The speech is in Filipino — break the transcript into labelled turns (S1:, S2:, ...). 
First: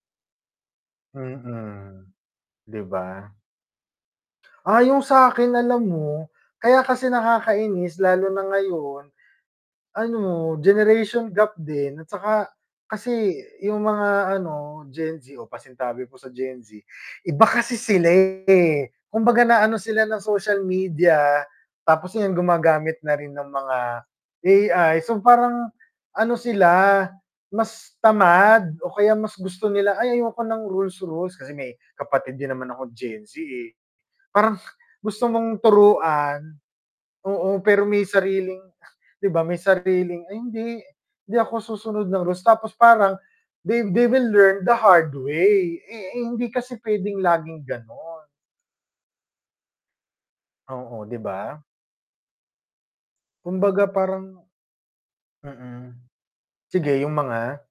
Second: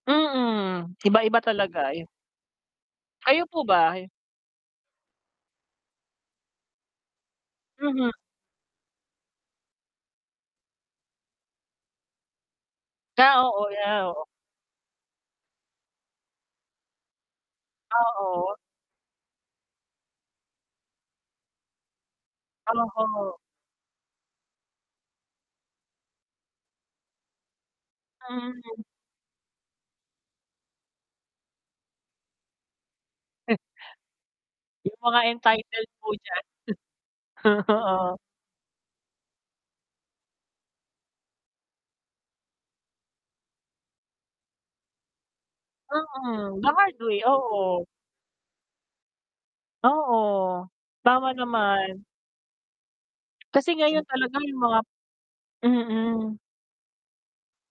S1: Mm, iba-iba talaga
S2: Mm.
S1: e
S2: 'Di ba?
S1: Kayo po ba?
S2: Ah, yung sakin alam mo, kaya kasi nakakainis
S1: Mhm.
S2: lalo na ngayon. Ano, generation gap din, at tsaka kasi
S1: Ah, oo,
S2: yung
S1: yeah, oo.
S2: mga ano, Gen Z o pasinsabi po sa Gen Z, iba kasi sila
S1: Ah, oo.
S2: eh, kumbaga naano sila ng social media tapos yun gumagamit na rin
S1: Oo.
S2: ng mga AI so, parang ano sila mas tamad
S1: Mm.
S2: o kaya mas gusto nila," Ay ayoko ng rules-rules." Kasi may kapatid din naman ako Gen Z eh. Parang
S1: Yung mga
S2: gusto mong
S1: entitled po
S2: turuan,
S1: dyan.
S2: oo, pero may
S1: Oo.
S2: sariling 'di ba? May sariling, "Ay hindi, hindi ako susunod ng rules." Tapos parang they they will learn the hard way. Eh eh hindi
S1: Mm,
S2: kasi
S1: bawal 'to
S2: pwedeng
S1: eh,
S2: laging
S1: oo.
S2: ganon.
S1: Oo,
S2: Oo, 'di
S1: tama
S2: ba?
S1: naman. Kasi
S2: Kumbaga
S1: ngayon
S2: parang
S1: talaga yung mga
S2: mm.
S1: mm.
S2: Sige yung mga?